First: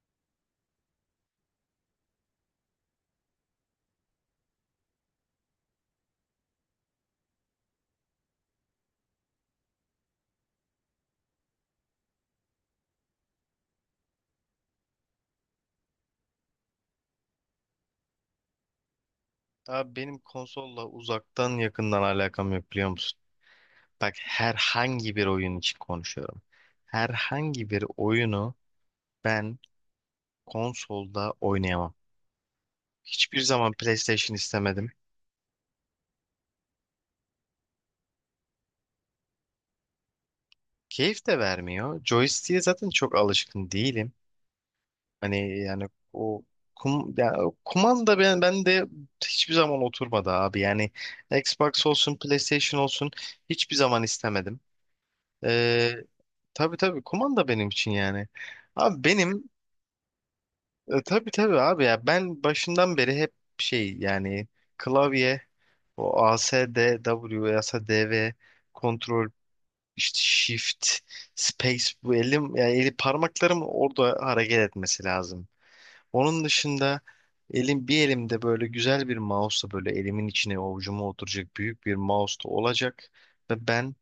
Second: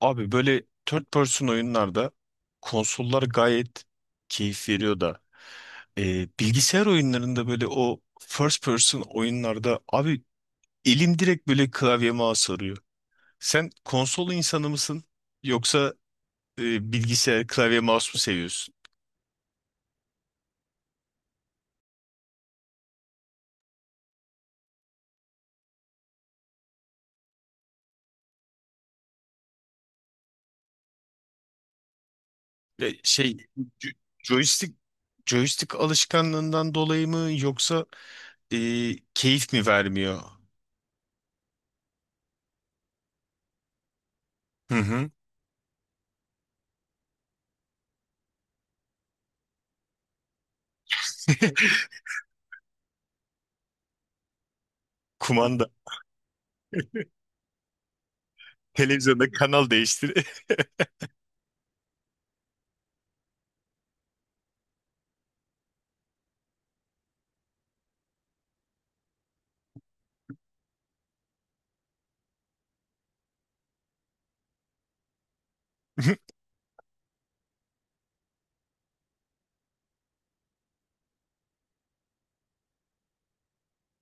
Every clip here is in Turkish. Abi böyle third person oyunlarda konsollar gayet keyif veriyor da bilgisayar oyunlarında böyle o first person oyunlarda abi elim direkt böyle klavyeme mouse. Sen konsol insanı mısın yoksa bilgisayar klavye mouse mu seviyorsun? Abi benim konsolla uzaktan yakından alakam yok biliyor musun? Bak herhangi bir oyun için konuşuyorum. Herhangi bir oyunu ben konsolda oynayamam. Şey, Hiçbir zaman jo- PlayStation joystick, istemedim. joystick alışkanlığından dolayı mı yoksa e, keyif mi vermiyor? Keyif de vermiyor. Joystick'e zaten çok alışkın değilim. Hı hı. Hani yani o kum, ya o kumanda ben de hiçbir zaman oturmadı abi. Yani Xbox olsun PlayStation olsun hiçbir zaman istemedim. Kumanda Ee, tabii tabii kumanda benim için yani. Abi televizyonda benim kanal değiştir. Tabii tabii abi ya ben başından beri hep şey yani klavye o A S D W A S D V kontrol işte shift space bu elim yani eli parmaklarım orada hareket etmesi lazım. Onun dışında elim bir elimde böyle güzel bir mouse'la böyle elimin içine avucuma oturacak büyük bir mouse da olacak ve ben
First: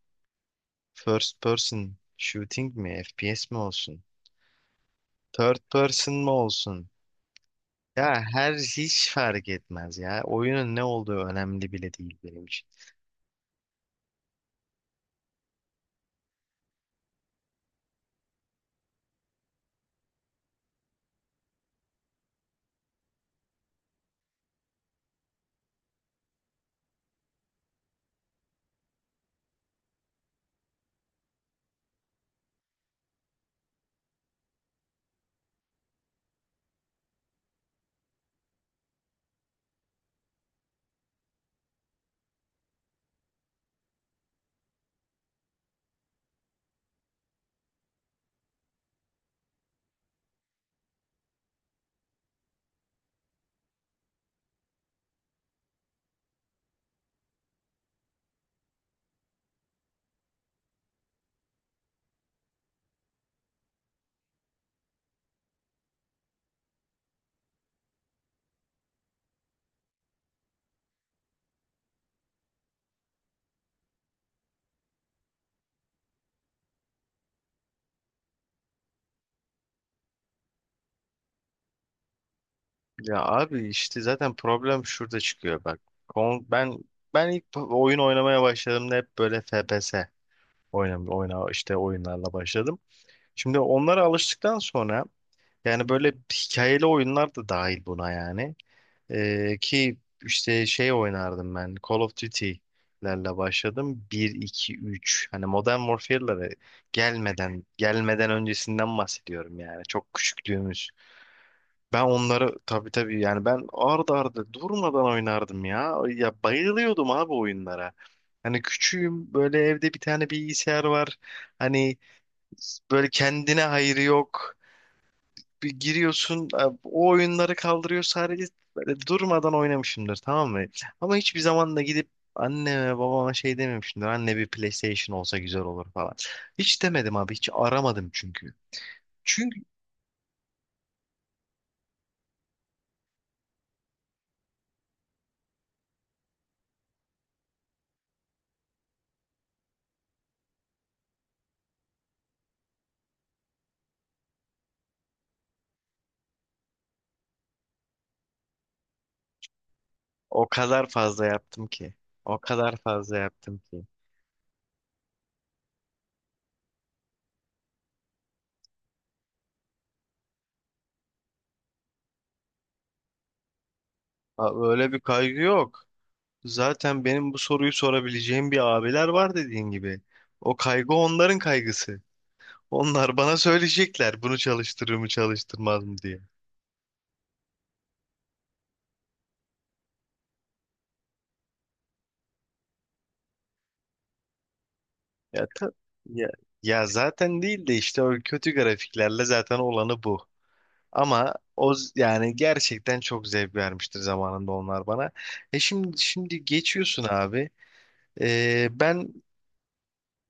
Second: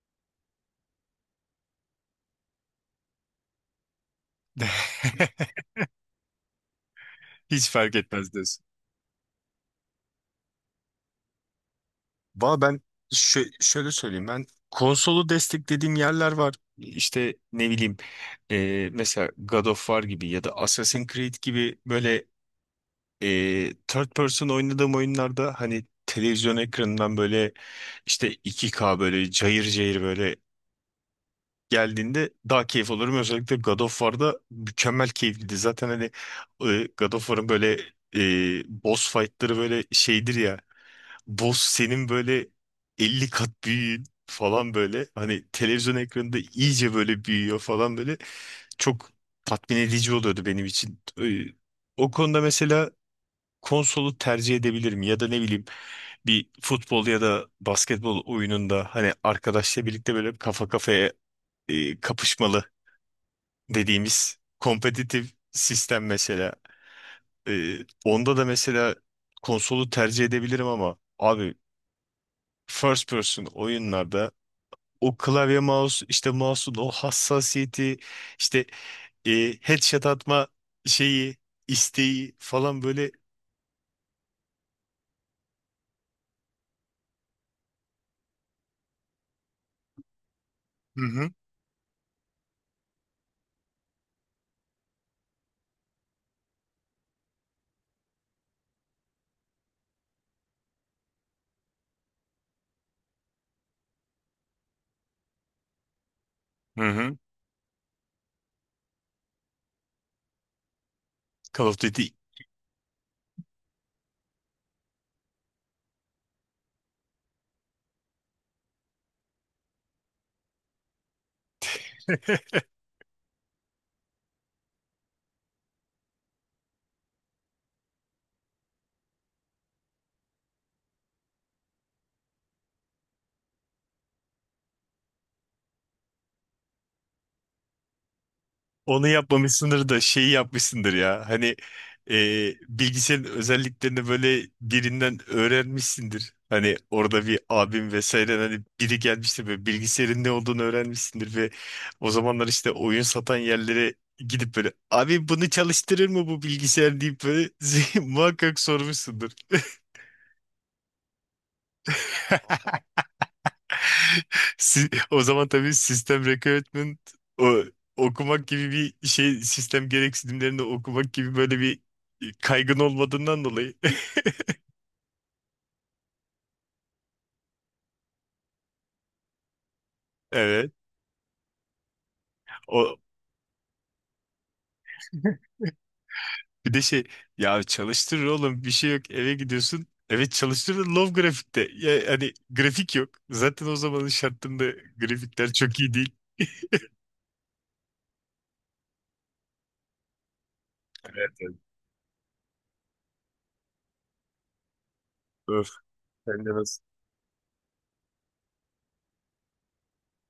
First person shooting mi? FPS mi olsun? Third person mı olsun? Hiç fark Ya etmez her diyorsun. hiç fark etmez ya. Oyunun ne olduğu önemli bile değil benim Valla için. ben şöyle söyleyeyim, ben konsolu desteklediğim yerler var. İşte ne bileyim, mesela God of War gibi ya da Assassin's Creed gibi böyle third person oynadığım oyunlarda, hani televizyon ekranından böyle işte 2K böyle cayır cayır böyle geldiğinde daha keyif alırım. Özellikle God of War'da mükemmel keyifliydi. Zaten hani God of War'ın böyle boss fight'ları böyle şeydir ya, boss senin böyle 50 kat büyüğün falan böyle. Hani televizyon ekranında iyice böyle büyüyor falan böyle. Çok tatmin edici oluyordu benim için. O konuda mesela konsolu tercih edebilirim ya da ne bileyim, bir futbol ya da basketbol oyununda hani arkadaşla birlikte böyle kafa kafaya kapışmalı dediğimiz kompetitif sistem mesela. Ee, Onda da mesela konsolu tercih edebilirim ama abi, first person oyunlarda o klavye mouse, işte mouse'un o hassasiyeti, işte e, headshot atma şeyi, isteği falan böyle. Ya abi işte zaten problem şurada çıkıyor bak. Kon- Ben ben ilk oyun oynamaya başladığımda hep böyle FPS Hı oynam hı, oyna işte oyunlarla başladım. Şimdi onlara alıştıktan sonra yani böyle hikayeli oyunlar da dahil buna yani. Ki işte şey oynardım ben. Call of Duty'lerle başladım. Bir, iki, üç. Hani Modern Warfare'lere hı hı. gelmeden öncesinden bahsediyorum yani. Çok küçüklüğümüz. Call of Ben Duty. onları tabii tabii yani ben ardı ardı durmadan oynardım ya. Ya bayılıyordum abi oyunlara. Hani küçüğüm böyle evde bir tane bilgisayar var. Hani böyle kendine hayrı yok bir giriyorsun o oyunları kaldırıyor sadece böyle durmadan oynamışımdır tamam mı? Ama hiçbir zaman da gidip anneme babama şey dememişimdir. Anne bir PlayStation olsa güzel olur falan. Hiç demedim abi hiç aramadım çünkü. Onu Çünkü yapmamışsındır da şeyi yapmışsındır ya. Hani e, bilgisayarın özelliklerini böyle birinden öğrenmişsindir. Hani orada bir abim vesaire, hani biri gelmiştir böyle, bilgisayarın ne olduğunu öğrenmişsindir ve o zamanlar işte oyun satan yerlere gidip böyle, abi bunu çalıştırır mı bu bilgisayar deyip böyle muhakkak sormuşsundur. o kadar fazla yaptım ki. O kadar fazla yaptım ki. O zaman tabii sistem requirement o, okumak gibi bir şey, sistem gereksinimlerini okumak gibi böyle bir kaygın olmadığından dolayı. Abi öyle bir kaygı yok. Zaten benim bu soruyu sorabileceğim bir abiler var dediğin gibi. O Evet. kaygı onların kaygısı. O Onlar bana söyleyecekler bunu çalıştırır mı çalıştırmaz mı diye. bir de şey, ya çalıştırır oğlum bir şey yok, eve gidiyorsun. Evet çalıştırır low grafikte. Ya, hani grafik yok. Zaten o zamanın şartlarında Ya, grafikler çok iyi değil. ya, ya zaten değil de işte o kötü grafiklerle zaten olanı bu. Evet, Ama evet. Yani gerçekten çok zevk vermiştir zamanında onlar bana. E Öf. şimdi şimdi Sen de nasıl? geçiyorsun abi. Ben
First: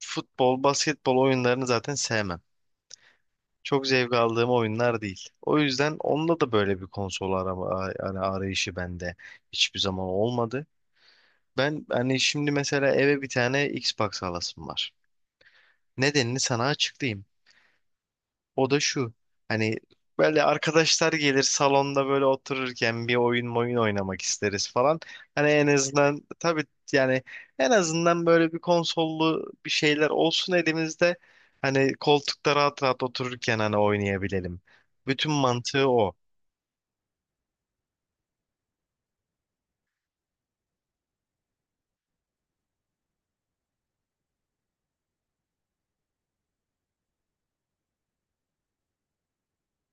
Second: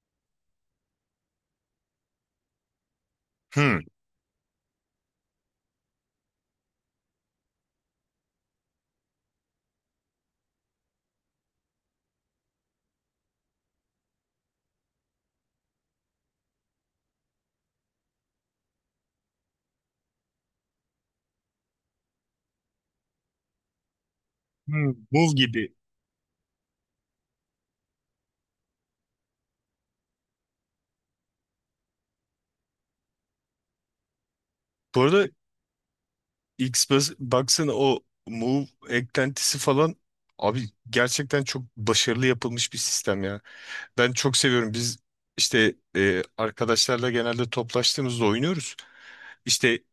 futbol, basketbol oyunlarını zaten sevmem. Hmm. Çok zevk aldığım oyunlar değil. O yüzden onda da böyle bir konsol yani arayışı bende hiçbir zaman olmadı. Ben hani şimdi mesela eve bir tane Xbox alasım var. Nedenini sana açıklayayım. O da şu. Hani böyle arkadaşlar gelir salonda böyle otururken bir oyun oynamak isteriz Hmm. falan. Bul Hani en gibi. azından tabii yani en azından böyle bir konsollu bir şeyler olsun elimizde. Hani koltukta rahat rahat otururken hani oynayabilelim. Bu arada Bütün mantığı o. X, baksana o Move eklentisi falan, abi gerçekten çok başarılı yapılmış bir sistem ya. Ben çok seviyorum. Biz işte arkadaşlarla genelde toplaştığımızda oynuyoruz. İşte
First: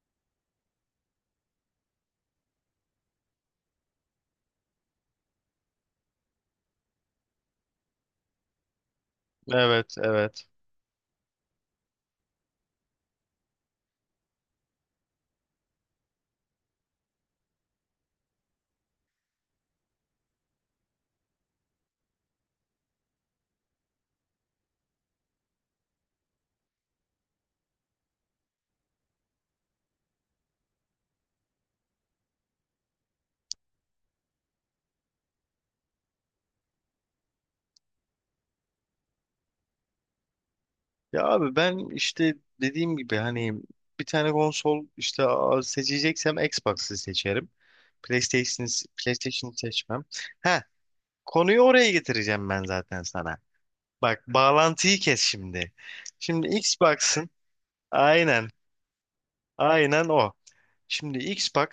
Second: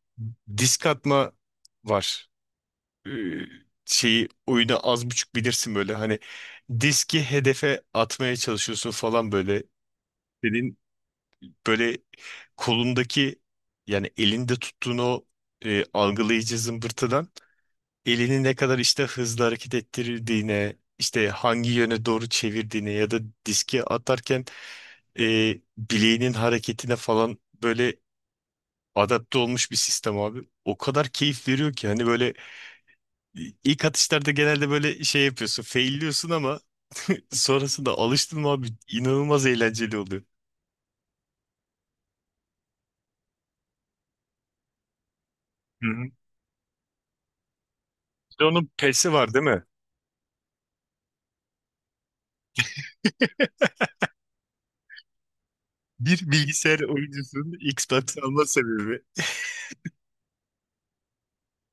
disk atma var. E, Şeyi, oyunu az buçuk bilirsin böyle, hani diski hedefe atmaya çalışıyorsun falan böyle. Evet, evet. Senin böyle kolundaki, yani elinde tuttuğun o algılayıcı zımbırtıdan, elini ne kadar işte hızlı hareket ettirdiğine, işte hangi yöne doğru çevirdiğine ya da diski atarken e, bileğinin hareketine falan böyle adapte olmuş bir sistem abi. O kadar keyif veriyor ki, hani böyle ilk atışlarda genelde böyle şey yapıyorsun, failliyorsun ama sonrasında alıştın mı abi, inanılmaz eğlenceli oluyor. Ya abi ben işte dediğim gibi hani bir tane konsol işte Hı hı. seçeceksem Xbox'ı seçerim. Bir de PlayStation'ı onun PES'i var değil PlayStation'ı mi? seçmem. He, konuyu oraya getireceğim ben zaten sana. Bak bağlantıyı kes şimdi. Bir Şimdi bilgisayar Xbox'ın oyuncusunun Xbox alma aynen sebebi. aynen o. Şimdi Xbox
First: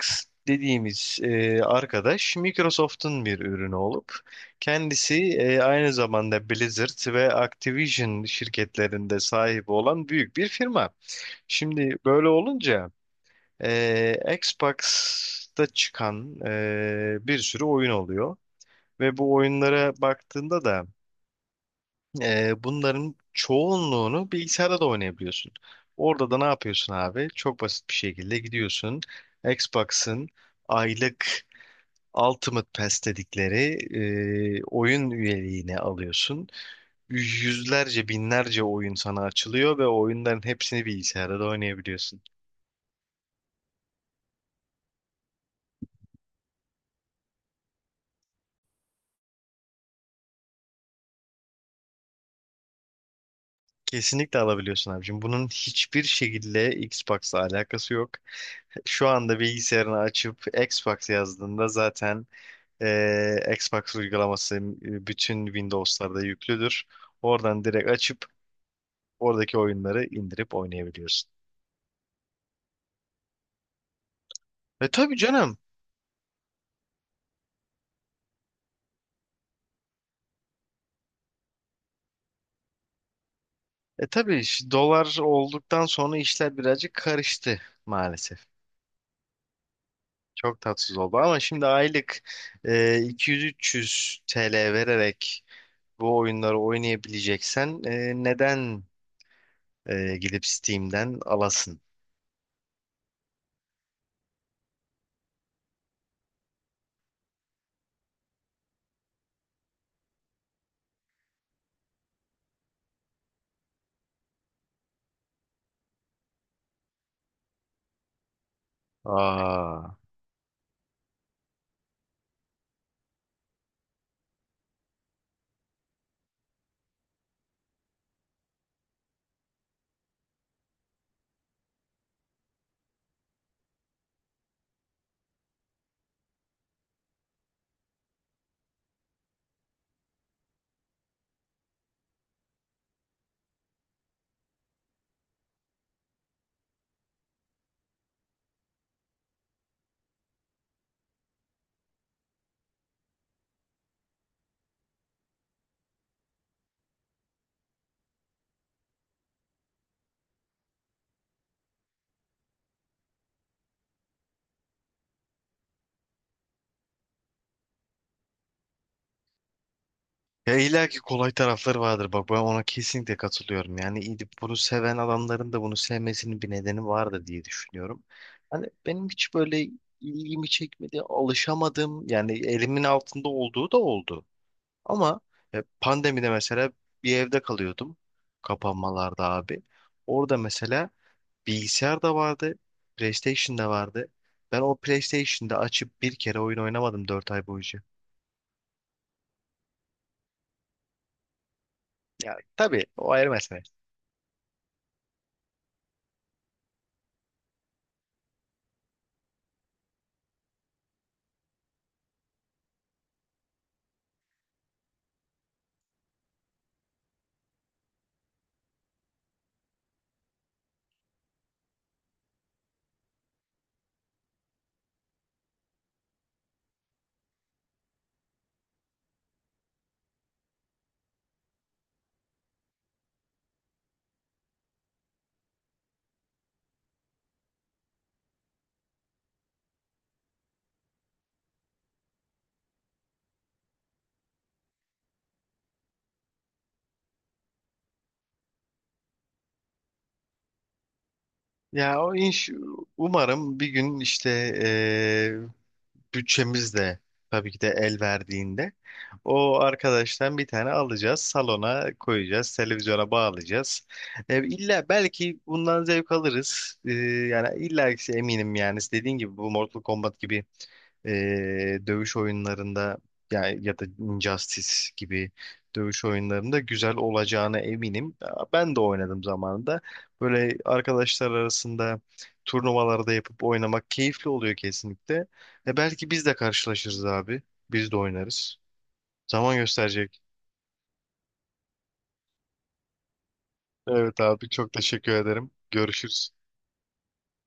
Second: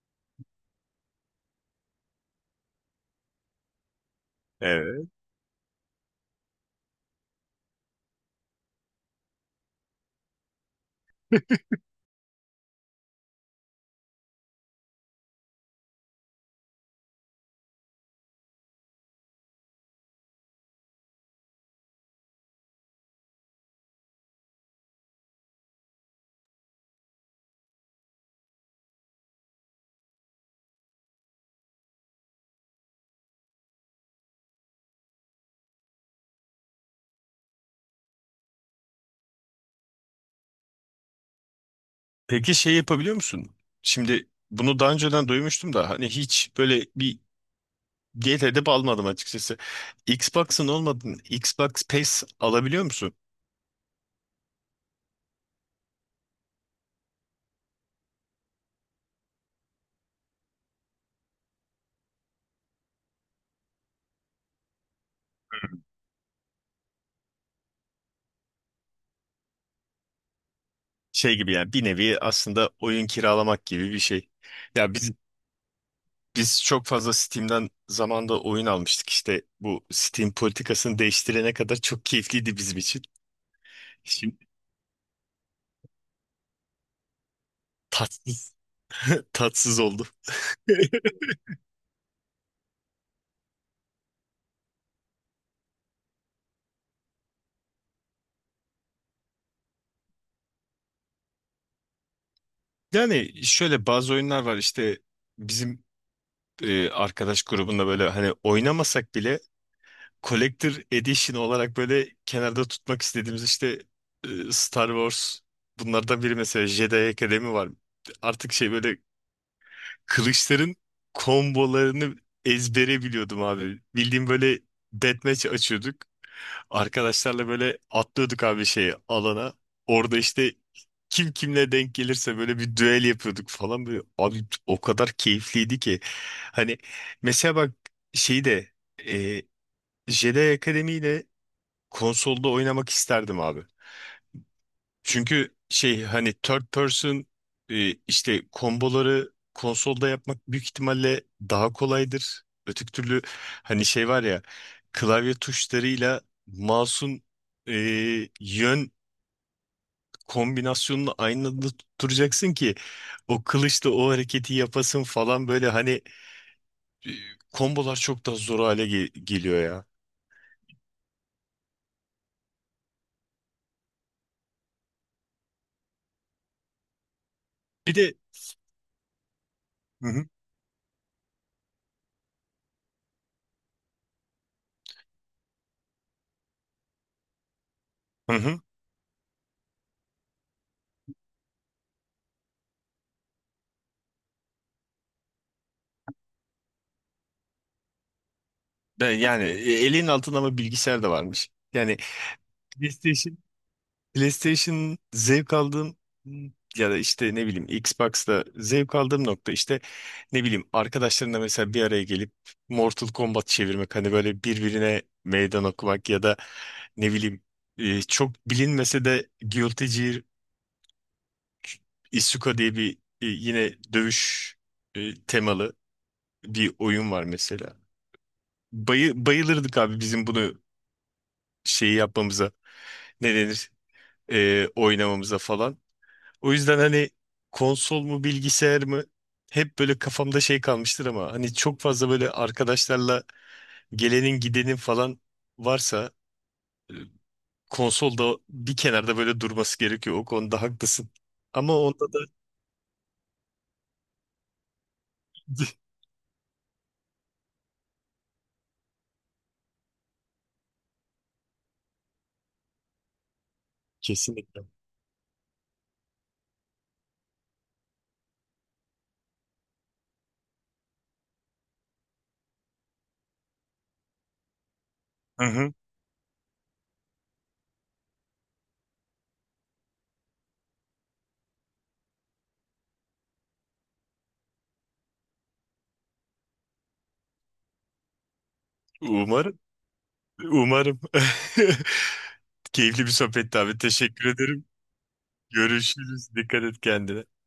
dediğimiz arkadaş Microsoft'un bir ürünü olup Evet. kendisi aynı zamanda Blizzard ve Activision şirketlerinde sahibi olan büyük bir firma. Şimdi böyle olunca Xbox'ta çıkan bir sürü oyun oluyor ve bu oyunlara baktığında da Bunların çoğunluğunu bilgisayarda da oynayabiliyorsun. Orada da ne yapıyorsun abi? Çok basit bir şekilde gidiyorsun. Xbox'ın aylık Ultimate Pass dedikleri oyun üyeliğini alıyorsun. Yüzlerce, binlerce oyun sana açılıyor ve oyunların hepsini bilgisayarda da oynayabiliyorsun. Peki şey yapabiliyor musun? Şimdi bunu daha önceden duymuştum da, hani hiç böyle bir diyet edip almadım açıkçası. Xbox'ın olmadığını Xbox Pass alabiliyor musun? Kesinlikle alabiliyorsun abicim. Bunun hiçbir şekilde Xbox'la alakası yok. Şu anda bilgisayarını açıp Xbox yazdığında zaten Xbox uygulaması bütün Windows'larda yüklüdür. Oradan direkt açıp oradaki oyunları indirip oynayabiliyorsun. Şey gibi yani, bir nevi aslında oyun kiralamak gibi bir şey. E Ya biz, tabii canım. biz çok fazla Steam'den zamanda oyun almıştık, işte bu Steam politikasını değiştirene kadar çok keyifliydi bizim için. E tabii Şimdi dolar olduktan sonra işler birazcık karıştı maalesef. tatsız, tatsız oldu. Çok tatsız oldu ama şimdi aylık e, 200-300 TL vererek bu oyunları oynayabileceksen neden gidip Steam'den alasın? Yani şöyle bazı oyunlar var, işte bizim arkadaş grubunda böyle hani oynamasak bile Collector Edition olarak böyle kenarda tutmak istediğimiz, işte Star Wars, bunlardan biri mesela Jedi Academy var. Artık şey böyle Aa. kılıçların kombolarını ezbere biliyordum abi. Bildiğim böyle deathmatch açıyorduk. Arkadaşlarla böyle atlıyorduk abi şeye, alana. Orada işte kim kimle denk gelirse böyle bir düel yapıyorduk falan böyle. Abi o kadar keyifliydi ki. Hani mesela bak şeyi de e, Jedi Akademi ile konsolda oynamak isterdim abi. Çünkü şey, hani third person işte komboları konsolda yapmak büyük ihtimalle daha kolaydır. Öteki türlü, hani şey var ya, klavye tuşlarıyla mouse'un e, yön kombinasyonunu aynı anda tutturacaksın ki o kılıçla o hareketi yapasın falan böyle, hani e, kombolar çok daha zor hale geliyor ya. Ya illa ki kolay tarafları vardır bak ben ona kesinlikle katılıyorum. Yani gidip bunu seven adamların da bunu sevmesinin bir nedeni vardır diye Bir düşünüyorum. de Hani benim hiç böyle hı hı. ilgimi çekmedi, alışamadım. Yani elimin altında olduğu da oldu. Ama pandemide mesela bir evde kalıyordum Hı hı. kapanmalarda abi. Orada mesela bilgisayar da vardı, PlayStation da vardı. Ben o PlayStation'da açıp bir kere oyun oynamadım 4 ay boyunca. Ben yani elin altında ama bilgisayar da varmış. Yani Ya tabii o ayrı mesele. PlayStation zevk aldığım ya da işte ne bileyim, Xbox'ta zevk aldığım nokta, işte ne bileyim arkadaşlarımla mesela bir araya gelip Mortal Kombat çevirmek, hani böyle birbirine meydan okumak ya da ne bileyim çok bilinmese de Guilty Gear Isuka diye bir yine dövüş temalı bir oyun var mesela. Bayılırdık abi bizim bunu şeyi yapmamıza, ne denir, oynamamıza falan. O yüzden hani konsol mu bilgisayar mı hep böyle kafamda şey kalmıştır ama hani çok fazla böyle arkadaşlarla gelenin gidenin falan varsa e, konsolda bir kenarda böyle durması gerekiyor. O konuda haklısın. Ama Ya onda o da umarım bir gün işte bütçemiz de tabii ki de el verdiğinde o arkadaştan bir tane alacağız, salona koyacağız, televizyona bağlayacağız. E, kesinlikle. illa belki bundan zevk alırız. Yani illa ki eminim yani dediğin gibi bu Mortal Kombat gibi e, dövüş oyunlarında yani ya da Injustice gibi Hı hı. dövüş oyunlarında güzel olacağına eminim. Ben de oynadım zamanında. Böyle arkadaşlar arasında turnuvalarda yapıp oynamak keyifli oluyor kesinlikle. E belki biz de karşılaşırız abi. Biz de oynarız. Zaman Umarım. gösterecek. Umarım. Keyifli bir sohbetti abi. Evet Teşekkür abi ederim. çok teşekkür ederim. Görüşürüz. Görüşürüz. Dikkat et kendine.